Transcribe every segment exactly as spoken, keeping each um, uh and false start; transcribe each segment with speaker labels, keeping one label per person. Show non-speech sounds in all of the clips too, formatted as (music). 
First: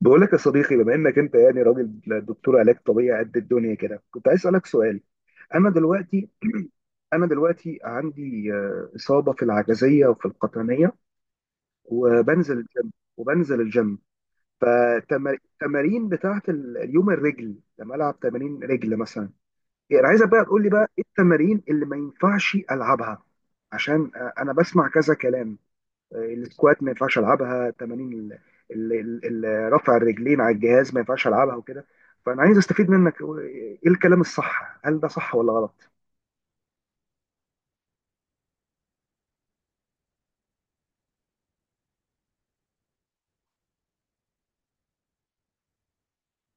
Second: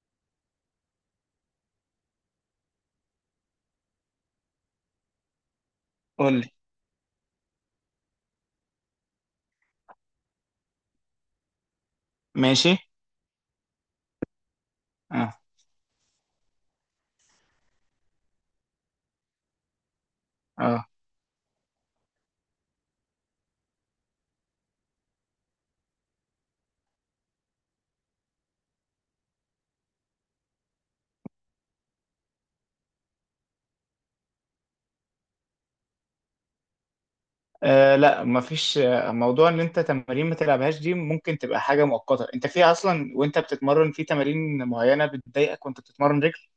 Speaker 1: بقول لك يا صديقي، بما انك انت يعني راجل دكتور علاج طبيعي قد الدنيا كده، كنت عايز اسالك سؤال. انا دلوقتي
Speaker 2: قول لي.
Speaker 1: (clears throat) انا دلوقتي عندي آه، اصابه في العجزيه وفي القطنيه، وبنزل
Speaker 2: ماشي.
Speaker 1: الجيم وبنزل الجيم
Speaker 2: اه،
Speaker 1: فالتمارين بتاعت ال- اليوم الرجل، لما العب تمارين رجل مثلا، يعني انا عايزك بقى تقول لي
Speaker 2: اه.
Speaker 1: بقى ايه التمارين اللي ما ينفعش العبها، عشان آه، انا بسمع كذا كلام. السكوات ما ينفعش العبها، تمارين ال- ال- ال- ال- رفع الرجلين على الجهاز ما ينفعش العبها وكده. فانا عايز استفيد منك، ايه الكلام الصح؟ هل ده صح ولا غلط؟
Speaker 2: آه، لا، مفيش آه، موضوع ان انت تمارين ما تلعبهاش. دي ممكن تبقى حاجه مؤقته، انت في اصلا وانت بتتمرن في تمارين معينه بتضايقك وانت بتتمرن رجل.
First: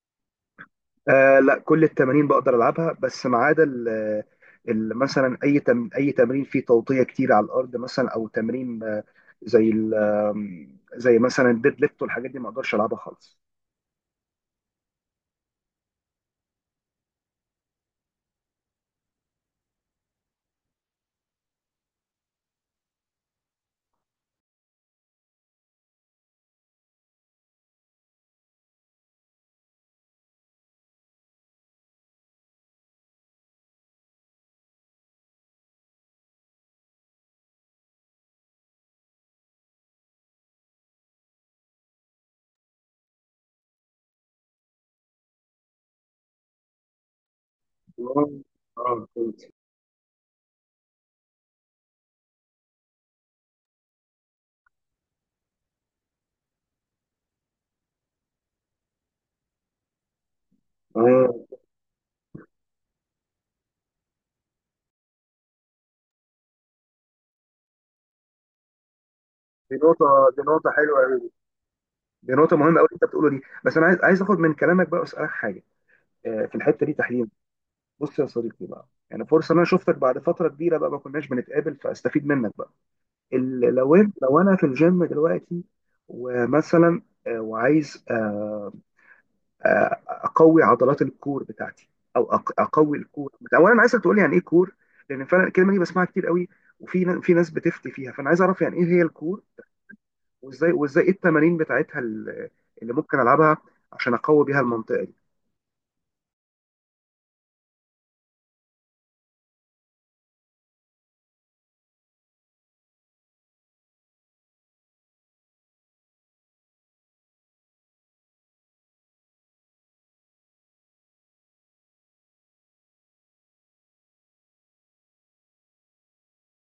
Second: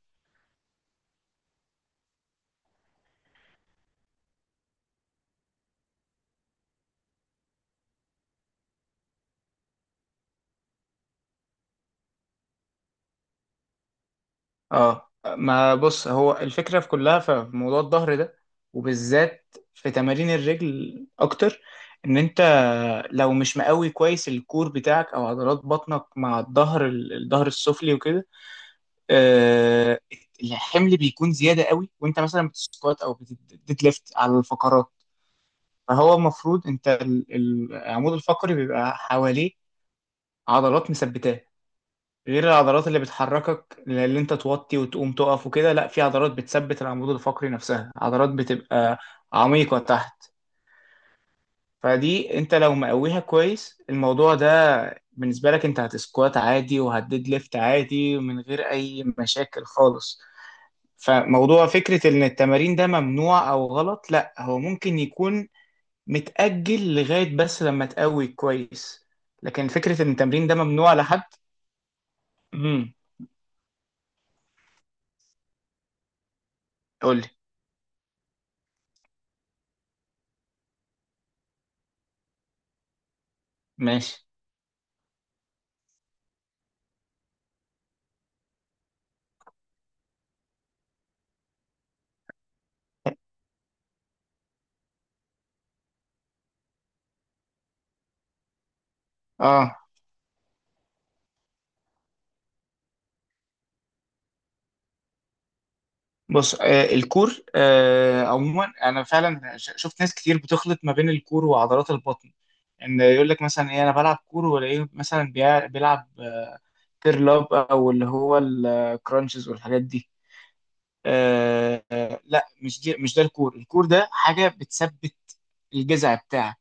Speaker 1: آه لا، كل التمارين بقدر العبها، بس ما عدا ال- ال- مثلا اي تم اي تمرين فيه توطيه كتير على الارض مثلا، او تمرين آه، زي ال- آم، زي مثلا الديد ليفت والحاجات دي ما اقدرش العبها خالص.
Speaker 2: اه. ما بص، هو الفكره في كلها في موضوع الظهر ده، وبالذات في تمارين الرجل اكتر، ان انت لو مش مقوي كويس الكور بتاعك او عضلات بطنك مع الظهر، الظهر السفلي وكده، آه، الحمل بيكون زياده قوي وانت مثلا بتسكوات او بتديد ليفت على الفقرات. فهو المفروض انت ال- ال- العمود الفقري بيبقى حواليه عضلات مثبتاه، غير العضلات اللي بتحركك اللي انت توطي وتقوم تقف وكده. لا، في عضلات بتثبت العمود الفقري نفسها،
Speaker 1: اه.
Speaker 2: عضلات بتبقى
Speaker 1: آه، فهمت.
Speaker 2: عميقه تحت. فدي انت لو مقويها كويس الموضوع ده بالنسبه لك، انت هتسكوات عادي وهتديد ليفت عادي من غير اي مشاكل خالص.
Speaker 1: آه،
Speaker 2: فموضوع فكرة إن التمارين ده ممنوع أو غلط، لأ، هو ممكن يكون متأجل لغاية بس لما تقوي كويس. لكن
Speaker 1: دي
Speaker 2: فكرة
Speaker 1: نقطة.
Speaker 2: إن
Speaker 1: دي
Speaker 2: التمرين ده
Speaker 1: نقطة
Speaker 2: ممنوع
Speaker 1: حلوة.
Speaker 2: لحد...
Speaker 1: دي نقطة مهمة أوي
Speaker 2: امم.
Speaker 1: اللي أنت بتقوله دي، بس أنا عايز عايز آخد من كلامك بقى وأسألك حاجة. آه، في الحتة دي تحليل.
Speaker 2: قولي.
Speaker 1: بص يا صديقي بقى، يعني فرصة إن أنا شفتك بعد فترة كبيرة بقى، ما كناش بنتقابل، فأستفيد منك بقى. ال- لو إن-
Speaker 2: ماشي.
Speaker 1: لو أنا في الجيم دلوقتي ومثلا آه، وعايز آه، آه، أقوي عضلات الكور بتاعتي، أو أق- أقوي الكور. أولا عايزك تقول لي يعني إيه كور، لأن فعلا الكلمة دي بسمعها كتير قوي، وفي ن- في ناس بتفتي فيها، فأنا عايز أعرف يعني إيه هي الكور،
Speaker 2: اه.
Speaker 1: وازاي وازاي ايه التمارين بتاعتها ال- اللي ممكن العبها عشان اقوي بيها المنطقه دي.
Speaker 2: بص، آه الكور، آه عموما أنا فعلا ش- شفت ناس كتير بتخلط ما بين الكور وعضلات البطن، إن يقول لك مثلا إيه، أنا بلعب كور، ولا إيه، مثلا بيع- بيلعب كيرل أب أو اللي هو الكرانشز والحاجات دي. آه. لا، مش دي، مش ده الكور. الكور ده حاجة بتثبت الجذع بتاعك،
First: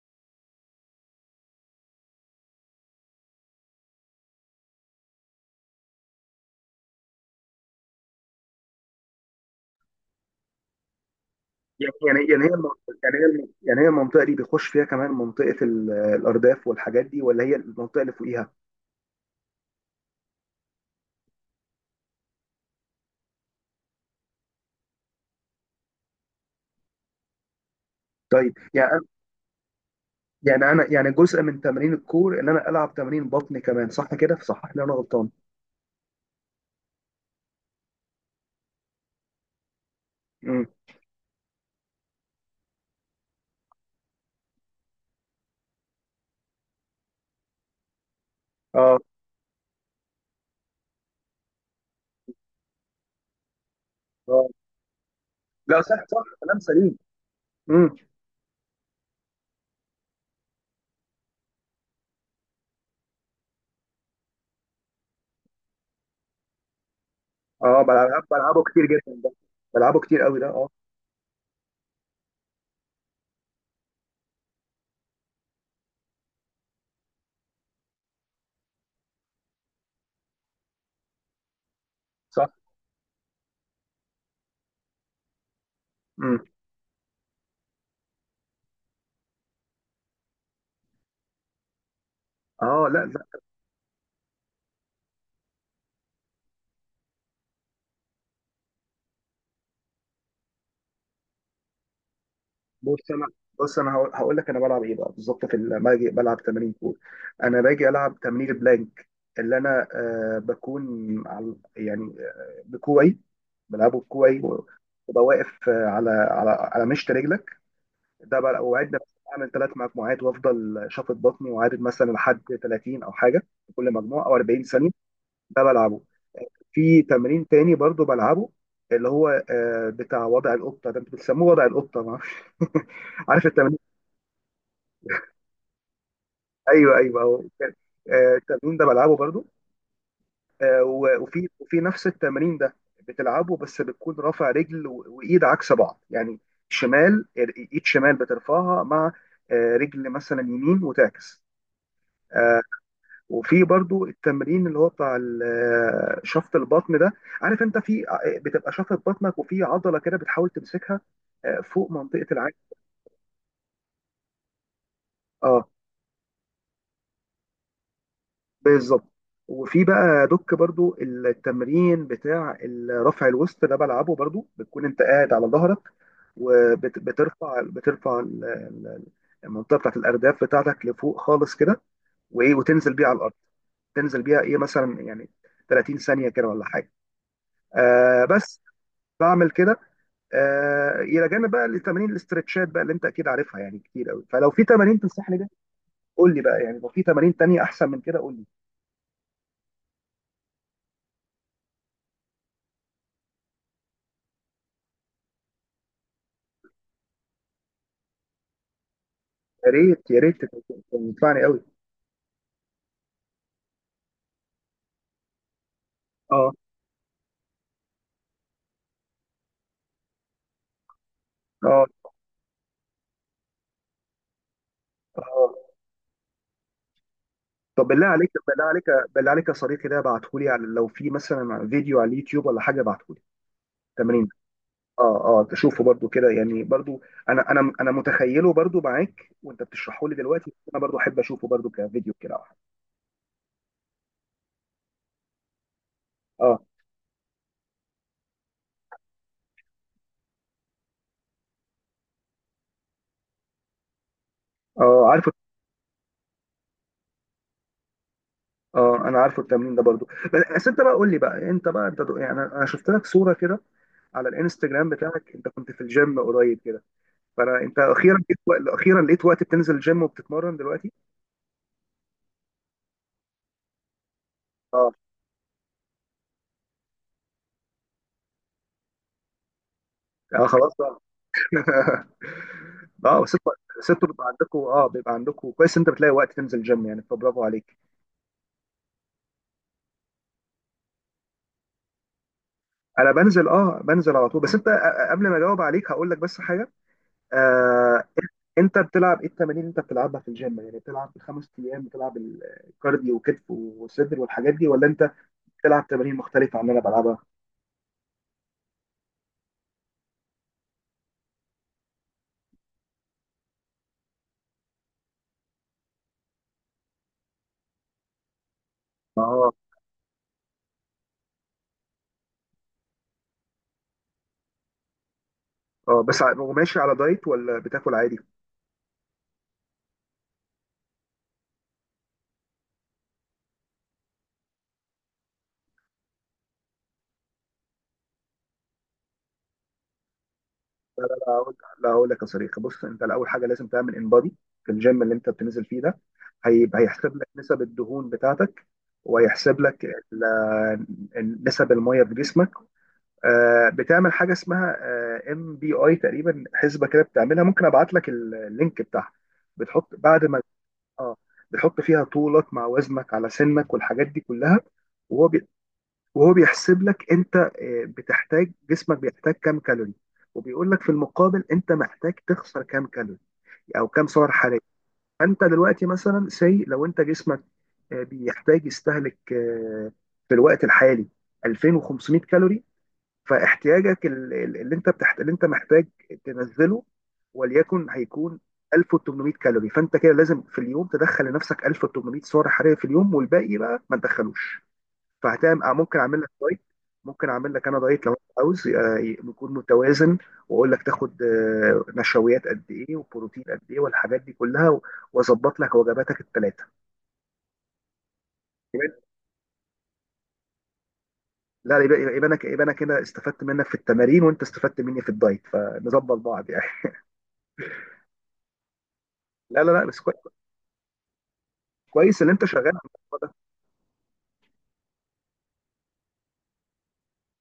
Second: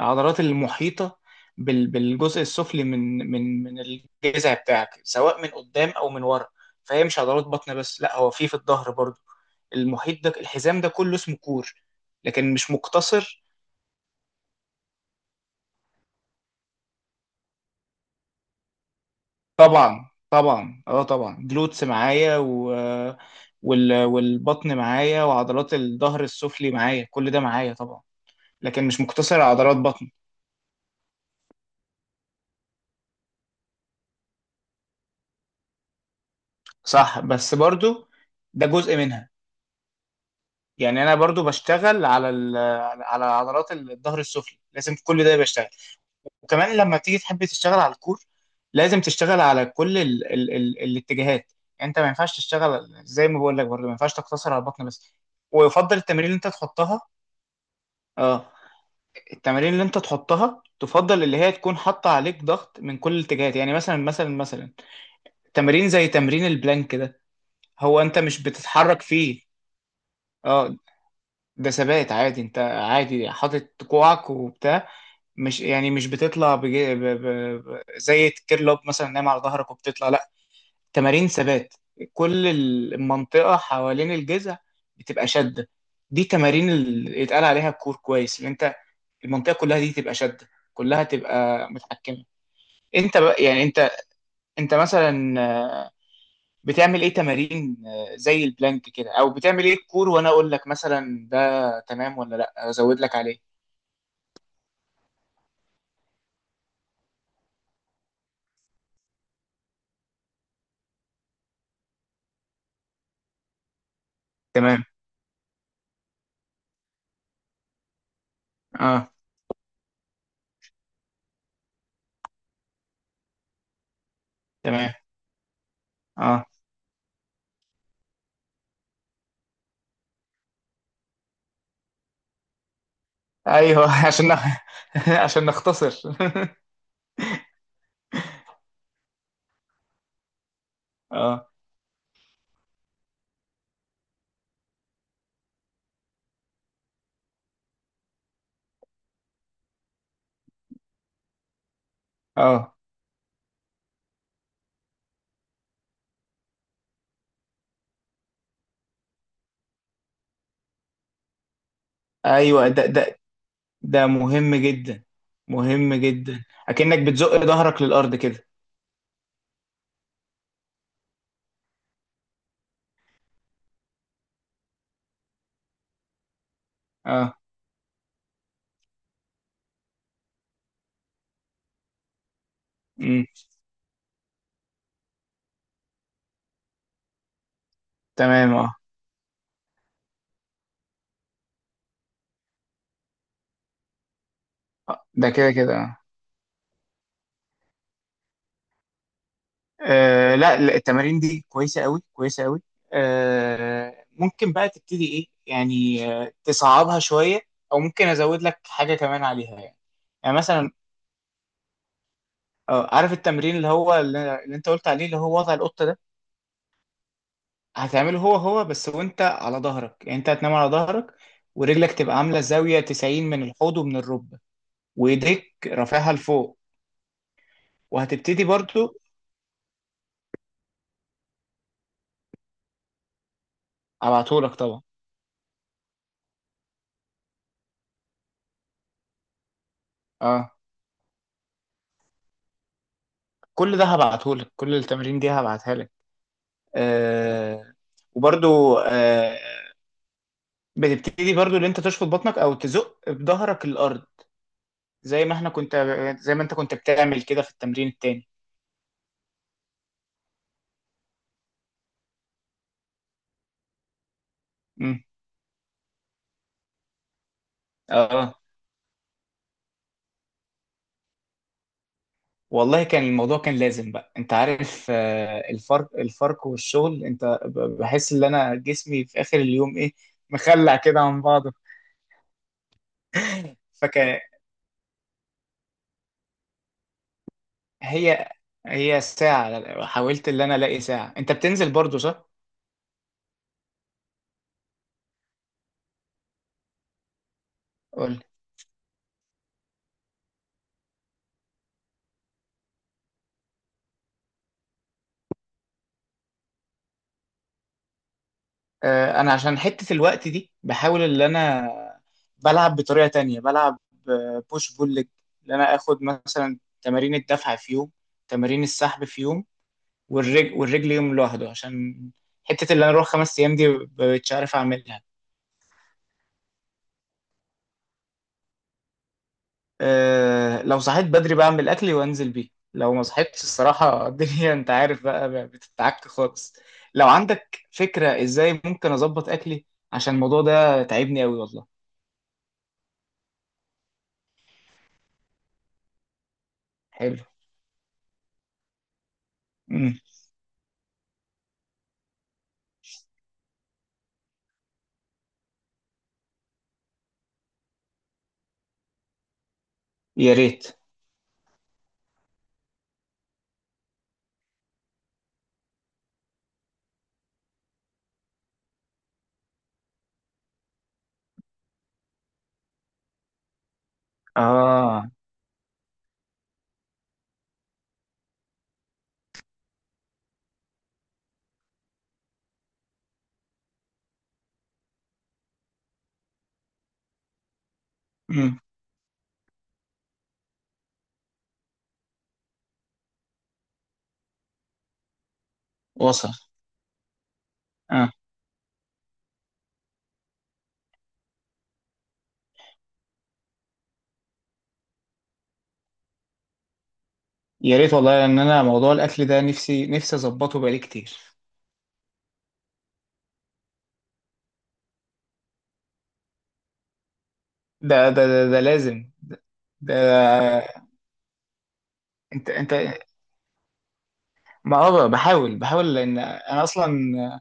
Speaker 2: العضلات المحيطة بال- بالجزء السفلي من من من الجذع بتاعك، سواء من قدام أو من ورا. فهي مش عضلات بطن بس، لا، هو في في الظهر برضو. المحيط ده، الحزام ده كله اسمه كور.
Speaker 1: يعني يعني يعني هي
Speaker 2: لكن مش
Speaker 1: المنطقة، يعني هي
Speaker 2: مقتصر.
Speaker 1: الم- يعني هي المنطقه دي بيخش فيها كمان منطقه ال- الارداف والحاجات دي، ولا هي المنطقه اللي فوقيها؟
Speaker 2: طبعا، طبعا، اه طبعا جلوتس معايا، و وال... والبطن معايا وعضلات الظهر السفلي معايا، كل ده معايا طبعا.
Speaker 1: طيب
Speaker 2: لكن
Speaker 1: يعني
Speaker 2: مش
Speaker 1: أنا-
Speaker 2: مقتصر على عضلات بطن.
Speaker 1: يعني انا يعني جزء من تمارين الكور ان انا العب تمارين بطن كمان، صح كده؟ صحح لي انا غلطان.
Speaker 2: صح، بس برضو ده جزء منها.
Speaker 1: امم.
Speaker 2: يعني انا برضو بشتغل على ال- على عضلات الظهر السفلي، لازم في كل ده بشتغل. وكمان لما تيجي تحب تشتغل على الكور،
Speaker 1: اه.
Speaker 2: لازم تشتغل على كل ال ال ال الاتجاهات. يعني انت ما ينفعش تشتغل، زي ما بقول لك، برضو ما ينفعش تقتصر على
Speaker 1: اه.
Speaker 2: البطن بس،
Speaker 1: لا، صح
Speaker 2: ويفضل
Speaker 1: صح،
Speaker 2: التمارين اللي انت
Speaker 1: كلام سليم.
Speaker 2: تحطها.
Speaker 1: امم.
Speaker 2: اه. التمارين اللي انت تحطها تفضل اللي هي تكون حاطه عليك ضغط من كل الاتجاهات. يعني مثلا مثلا مثلا تمارين زي تمرين البلانك ده،
Speaker 1: اه.
Speaker 2: هو انت
Speaker 1: بلعب
Speaker 2: مش
Speaker 1: بلعبه كتير
Speaker 2: بتتحرك
Speaker 1: جدا ده.
Speaker 2: فيه.
Speaker 1: بلعبه كتير قوي ده. اه.
Speaker 2: اه. ده ثبات عادي، انت عادي حاطط كوعك وبتاع، مش يعني مش بتطلع، بجي ب... ب... ب... زي الكيرلوب مثلا نايم على ظهرك وبتطلع، لا، تمارين ثبات. كل
Speaker 1: صح.
Speaker 2: المنطقة حوالين الجذع بتبقى شدة. دي
Speaker 1: امم.
Speaker 2: تمارين اللي اتقال عليها الكور كويس اللي انت... المنطقة كلها دي تبقى شدة، كلها تبقى متحكمة.
Speaker 1: اه. لا.
Speaker 2: انت بقى، يعني انت انت مثلا بتعمل ايه تمارين؟ زي البلانك كده؟ او بتعمل ايه الكور، وانا اقول لك مثلا ده تمام ولا لا، ازود
Speaker 1: بص
Speaker 2: لك
Speaker 1: انا
Speaker 2: عليه؟
Speaker 1: بص انا هقول هقول لك انا بلعب ايه بقى بالظبط، في ال- لما باجي بلعب تمارين كور، انا باجي العب تمرين البلانك، اللي انا آه بكون على، يعني آه، بكوعي، بلعبه بكوعي
Speaker 2: تمام.
Speaker 1: وببقى واقف آه، على على على مشط رجلك. ده بقى وعد نفسي
Speaker 2: اه.
Speaker 1: اعمل ثلاث مجموعات، وافضل شافط بطني وعادد مثلا لحد ثلاثين او حاجه في كل مجموعه، او اربعين ثانيه.
Speaker 2: تمام.
Speaker 1: ده بلعبه.
Speaker 2: اه.
Speaker 1: في تمرين تاني برضو بلعبه، اللي هو آه، بتاع وضع القطه ده، انتوا بتسموه وضع القطه ما اعرفش. (laughs) عارف التمرين.
Speaker 2: ايوه. (laughs) عشان نخ... (laughs) عشان نختصر. (laughs)
Speaker 1: ايوه ايوه هو كان- آه، التمرين ده بلعبه برضو. آه، و- وفي
Speaker 2: اه.
Speaker 1: وفي نفس التمرين ده بتلعبه بس بتكون رافع رجل و- وايد عكس بعض يعني، شمال، ايد شمال بترفعها مع آه، رجل مثلا يمين، وتعكس. آه،
Speaker 2: اه.
Speaker 1: وفي برضو التمرين اللي هو بتاع ال- آه، شفط البطن ده. عارف انت في آه، بتبقى شفط بطنك، وفي عضله كده بتحاول تمسكها آه، فوق منطقه العين.
Speaker 2: ايوه. ده ده ده مهم جدا،
Speaker 1: آه،
Speaker 2: مهم جدا، اكنك بتزق ظهرك للارض كده.
Speaker 1: بالظبط. وفي بقى دوك برضو التمرين بتاع رفع الوسط ده، بلعبه برضو، بتكون انت قاعد على ظهرك
Speaker 2: اه.
Speaker 1: وبترفع بترفع ال- ال- المنطقه بتاعت الارداف بتاعتك لفوق خالص كده، وايه وتنزل بيها على
Speaker 2: امم.
Speaker 1: الارض. تنزل بيها ايه مثلا، يعني ثلاثين ثانيه كده ولا حاجه، آه
Speaker 2: تمام.
Speaker 1: بس.
Speaker 2: اه.
Speaker 1: بعمل كده. آه، الى جانب بقى لتمارين الاسترتشات بقى اللي انت اكيد عارفها يعني كتير قوي، فلو في تمارين
Speaker 2: آه، ده
Speaker 1: تنصحني بيها
Speaker 2: كده كده. اه.
Speaker 1: قول لي بقى. يعني لو في تمارين تانية احسن من كده قول لي.
Speaker 2: آه، لا، لا، التمارين دي كويسه قوي، كويسه قوي. آه، ممكن بقى تبتدي ايه، يعني آه، تصعبها شويه، او ممكن ازود لك حاجه كمان عليها
Speaker 1: يا
Speaker 2: يعني.
Speaker 1: ريت يا
Speaker 2: يعني
Speaker 1: ريت،
Speaker 2: مثلا،
Speaker 1: تنفعني قوي.
Speaker 2: آه، عارف التمرين اللي هو اللي اللي انت قلت عليه، اللي هو وضع القطه ده؟
Speaker 1: اه.
Speaker 2: هتعمله هو هو بس وانت على ظهرك، يعني انت هتنام على ظهرك،
Speaker 1: اه.
Speaker 2: ورجلك تبقى عاملة زاوية تسعين من الحوض ومن الركبة،
Speaker 1: اه.
Speaker 2: وايديك رافعها لفوق،
Speaker 1: طب بالله عليك
Speaker 2: وهتبتدي
Speaker 1: بالله عليك
Speaker 2: برضو.
Speaker 1: بالله عليك يا صديقي، ده ابعتهولي، على لو في مثلا فيديو على اليوتيوب ولا حاجه، ابعتهولي تمرين.
Speaker 2: هبعتهولك طبعا.
Speaker 1: اه. اه. تشوفه برضو كده يعني، برضو انا انا انا متخيله برضو معاك وانت بتشرحه لي دلوقتي،
Speaker 2: اه.
Speaker 1: انا برضو احب اشوفه برضو كفيديو كده او حاجه.
Speaker 2: كل ده هبعتهولك، كل التمارين دي هبعتها لك.
Speaker 1: اه.
Speaker 2: آه. وبرضو آه. بتبتدي برضو اللي انت تشفط بطنك او تزق بظهرك الارض،
Speaker 1: اه.
Speaker 2: زي
Speaker 1: عارفه.
Speaker 2: ما احنا كنت زي ما انت كنت بتعمل كده في التمرين التاني.
Speaker 1: اه انا عارفه التمرين ده برضو. بس انت بقى قول لي بقى، انت بقى انت دو- يعني انا أنا شفت لك صوره كده على الانستجرام
Speaker 2: امم.
Speaker 1: بتاعك، انت كنت في الجيم قريب كده، فانا انت اخيرا
Speaker 2: اه.
Speaker 1: لقيت وقت- اخيرا لقيت وقت بتنزل الجيم وبتتمرن دلوقتي.
Speaker 2: والله كان الموضوع كان لازم بقى، انت عارف،
Speaker 1: اه.
Speaker 2: آه، الفرق، الفرق والشغل، انت ب- بحس ان انا جسمي في اخر اليوم ايه،
Speaker 1: اه خلاص
Speaker 2: مخلع
Speaker 1: بقى.
Speaker 2: كده عن بعضه.
Speaker 1: (laughs) اه، وست ست
Speaker 2: فكان...
Speaker 1: بيبقى عندكم، اه، بيبقى عندكم كويس انت بتلاقي وقت تنزل جيم يعني، فبرافو عليك.
Speaker 2: هي هي ساعة حاولت ان انا الاقي ساعة انت بتنزل برضو، صح؟
Speaker 1: انا بنزل، اه بنزل على طول، بس انت آه، آه، قبل ما اجاوب عليك هقول لك بس حاجه. آه.
Speaker 2: قول.
Speaker 1: انت بتلعب ايه التمارين اللي انت بتلعبها في الجيم؟ يعني بتلعب الخمس ايام بتلعب الكارديو وكتف وصدر والحاجات دي، ولا انت بتلعب تمارين مختلفه عن اللي انا بلعبها؟
Speaker 2: آه، انا عشان حتة الوقت دي بحاول ان انا بلعب بطريقة تانية، بلعب بوش بول ليج، ان انا اخد مثلا تمارين الدفع في يوم، تمارين السحب في يوم،
Speaker 1: اه.
Speaker 2: والرجل والرجل يوم لوحده، عشان حتة اللي انا اروح خمس ايام دي مش عارف اعملها.
Speaker 1: اه بس ع- وماشي على دايت ولا بتاكل عادي؟
Speaker 2: أه، لو صحيت بدري بعمل اكلي وانزل بيه، لو ما صحيتش الصراحة (laughs) الدنيا انت عارف بقى بتتعك خالص. لو عندك فكرة ازاي ممكن اظبط اكلي، عشان الموضوع ده تعبني قوي
Speaker 1: هقول-
Speaker 2: والله.
Speaker 1: لا هقول لك يا صديقي. بص انت الاول حاجه لازم تعمل انبادي في الجيم اللي انت بتنزل فيه ده. هيبقى هيحسب
Speaker 2: حلو.
Speaker 1: لك نسب الدهون بتاعتك، وهيحسب لك
Speaker 2: مم.
Speaker 1: ال- ال- نسب الميه في جسمك. آه، بتعمل حاجه اسمها ام بي اي تقريبا، حسبه كده بتعملها. ممكن ابعت لك ال- اللينك بتاعها. بتحط بعد
Speaker 2: يا
Speaker 1: ما،
Speaker 2: ريت.
Speaker 1: اه، بتحط فيها طولك مع وزنك على سنك والحاجات دي كلها، وهو بي- وهو بيحسب لك انت آه، بتحتاج جسمك بيحتاج كام كالوري، وبيقول لك في المقابل انت محتاج تخسر كام كالوري او كام سعر حراري.
Speaker 2: اه.
Speaker 1: فانت دلوقتي مثلا، سي لو انت جسمك آه، بيحتاج يستهلك آه، في الوقت الحالي الفين وخمسمئة كالوري، فاحتياجك ال- ال- اللي انت بتحت... اللي انت محتاج تنزله، وليكن هيكون
Speaker 2: مم.
Speaker 1: الف وتمنمية كالوري. فانت كده لازم في اليوم تدخل لنفسك الف وتمنمية سعر حراري في اليوم، والباقي بقى ما تدخلوش. فهتعمل، آه، ممكن اعمل لك
Speaker 2: وصل.
Speaker 1: دايت. ممكن اعمل لك انا دايت
Speaker 2: اه.
Speaker 1: لو انت عاوز، آه، يكون متوازن، واقول لك تاخد آه، نشويات قد ايه وبروتين قد ايه والحاجات دي كلها، و- واظبط لك وجباتك الثلاثه.
Speaker 2: يا ريت والله، ان انا موضوع الاكل ده نفسي نفسي اظبطه بقالي كتير.
Speaker 1: لا، يبقى يبقى يبقى انا ك- يبقى انا كده استفدت منك في التمارين، وانت استفدت مني في الدايت، فنظبط بعض يعني. (laughs)
Speaker 2: ده ده ده, ده لازم ده,
Speaker 1: لا لا لا بس كوي-
Speaker 2: ده
Speaker 1: كويس اللي انت
Speaker 2: انت
Speaker 1: شغال
Speaker 2: انت
Speaker 1: على الموضوع ده.
Speaker 2: ما اه بحاول بحاول، لان انا اصلا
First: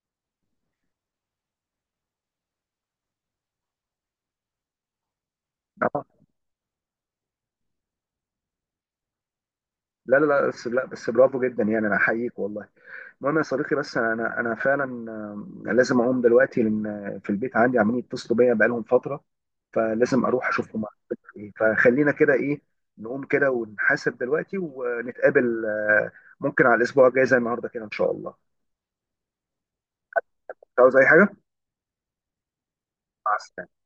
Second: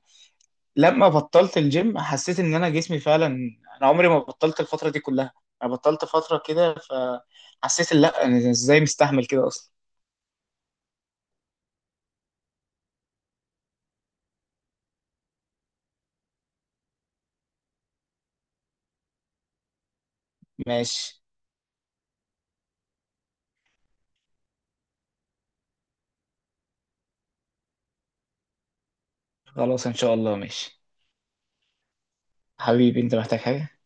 Speaker 2: لما بطلت الجيم حسيت ان انا جسمي فعلا، انا عمري ما بطلت الفتره دي كلها، انا
Speaker 1: آه.
Speaker 2: بطلت فتره كده، فحسيت إن لا، انا ازاي مستحمل كده اصلا؟
Speaker 1: لا لا لا بس، لا بس برافو جدا يعني، انا احييك والله. المهم يا صديقي، بس انا انا أنا فعلا آه، لازم اقوم دلوقتي، لان في البيت عندي عمالين يتصلوا بيا بقالهم فتره، فلازم اروح اشوفهم عملوا
Speaker 2: ماشي.
Speaker 1: إيه. فخلينا كده ايه، نقوم كده ونحاسب دلوقتي، ونتقابل آه، ممكن على الاسبوع الجاي زي النهارده كده ان شاء الله.
Speaker 2: خلاص ان شاء الله.
Speaker 1: مش
Speaker 2: ماشي.
Speaker 1: عاوز اي حاجه.
Speaker 2: حبيبي، انت
Speaker 1: مع
Speaker 2: محتاج حاجه؟
Speaker 1: السلامه.